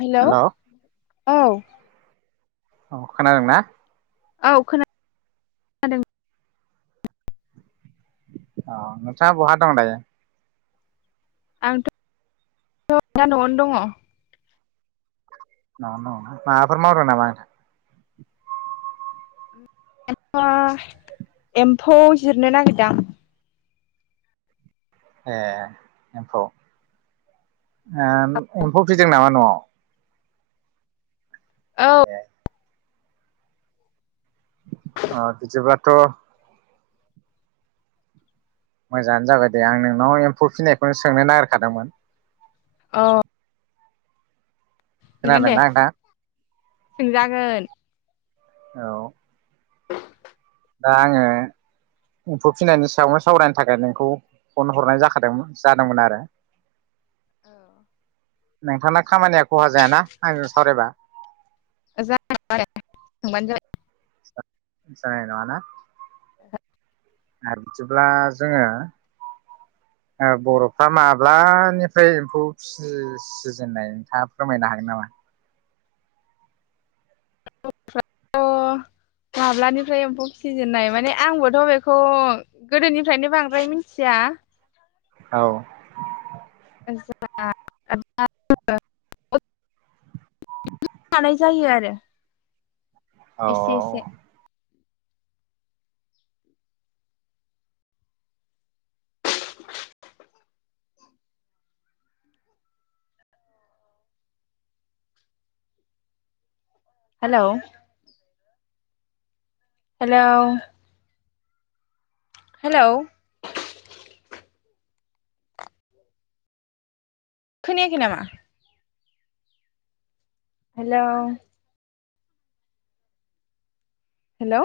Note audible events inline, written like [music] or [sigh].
Hello हेल' औ औ औ खोनादों ना? औ खोनादों औ नोंथाङा बहा दं दायो? आंथ' [unintelligible] दा न'आवनो दङ माफार मावदों नामा? [unintelligible] एम्फौ जिरनो नागिरदां ए दा एम्फौ एम्फौ फिदों नामा न'आव औ ए [unintelligible] थ' मोजाङानो जाबाय दे आं नोंनाव एम्फौ फिसिनायखौनो सोंनो नागिरखादोंमोन? औ सोंगोन दे खोनादोंना नोंथां सोंजागोन। औ दा आङो एमफौ फिनायनि सायावनो सावरायनो थाखाय नोंखौ फन हरनाय जाखादों जादोंमोन आरो। औ नोंथांना खामानिया खहा जायाना आंजों सावरायबा जायाया सोंबानो जाबाय जानाय नङाना आरो बिदिब्ला जोङो बर'फ्रा माब्लानिफ्राय एम्फौ फिसिजेननाय नोंथा फोरमायनो हागोन नामा? [unintelligible] माब्लानिफ्राय एम्फौ फिजेननाय माने आंबोथ' बेखौ गोदोनि निफ्रायनो बांद्राय मिथिया औ [inaudible] [unintelligible] जायो आरो। औ एसे एसे हेलौ हेलौ हेलौ खोनयाखै नामा? Hello hello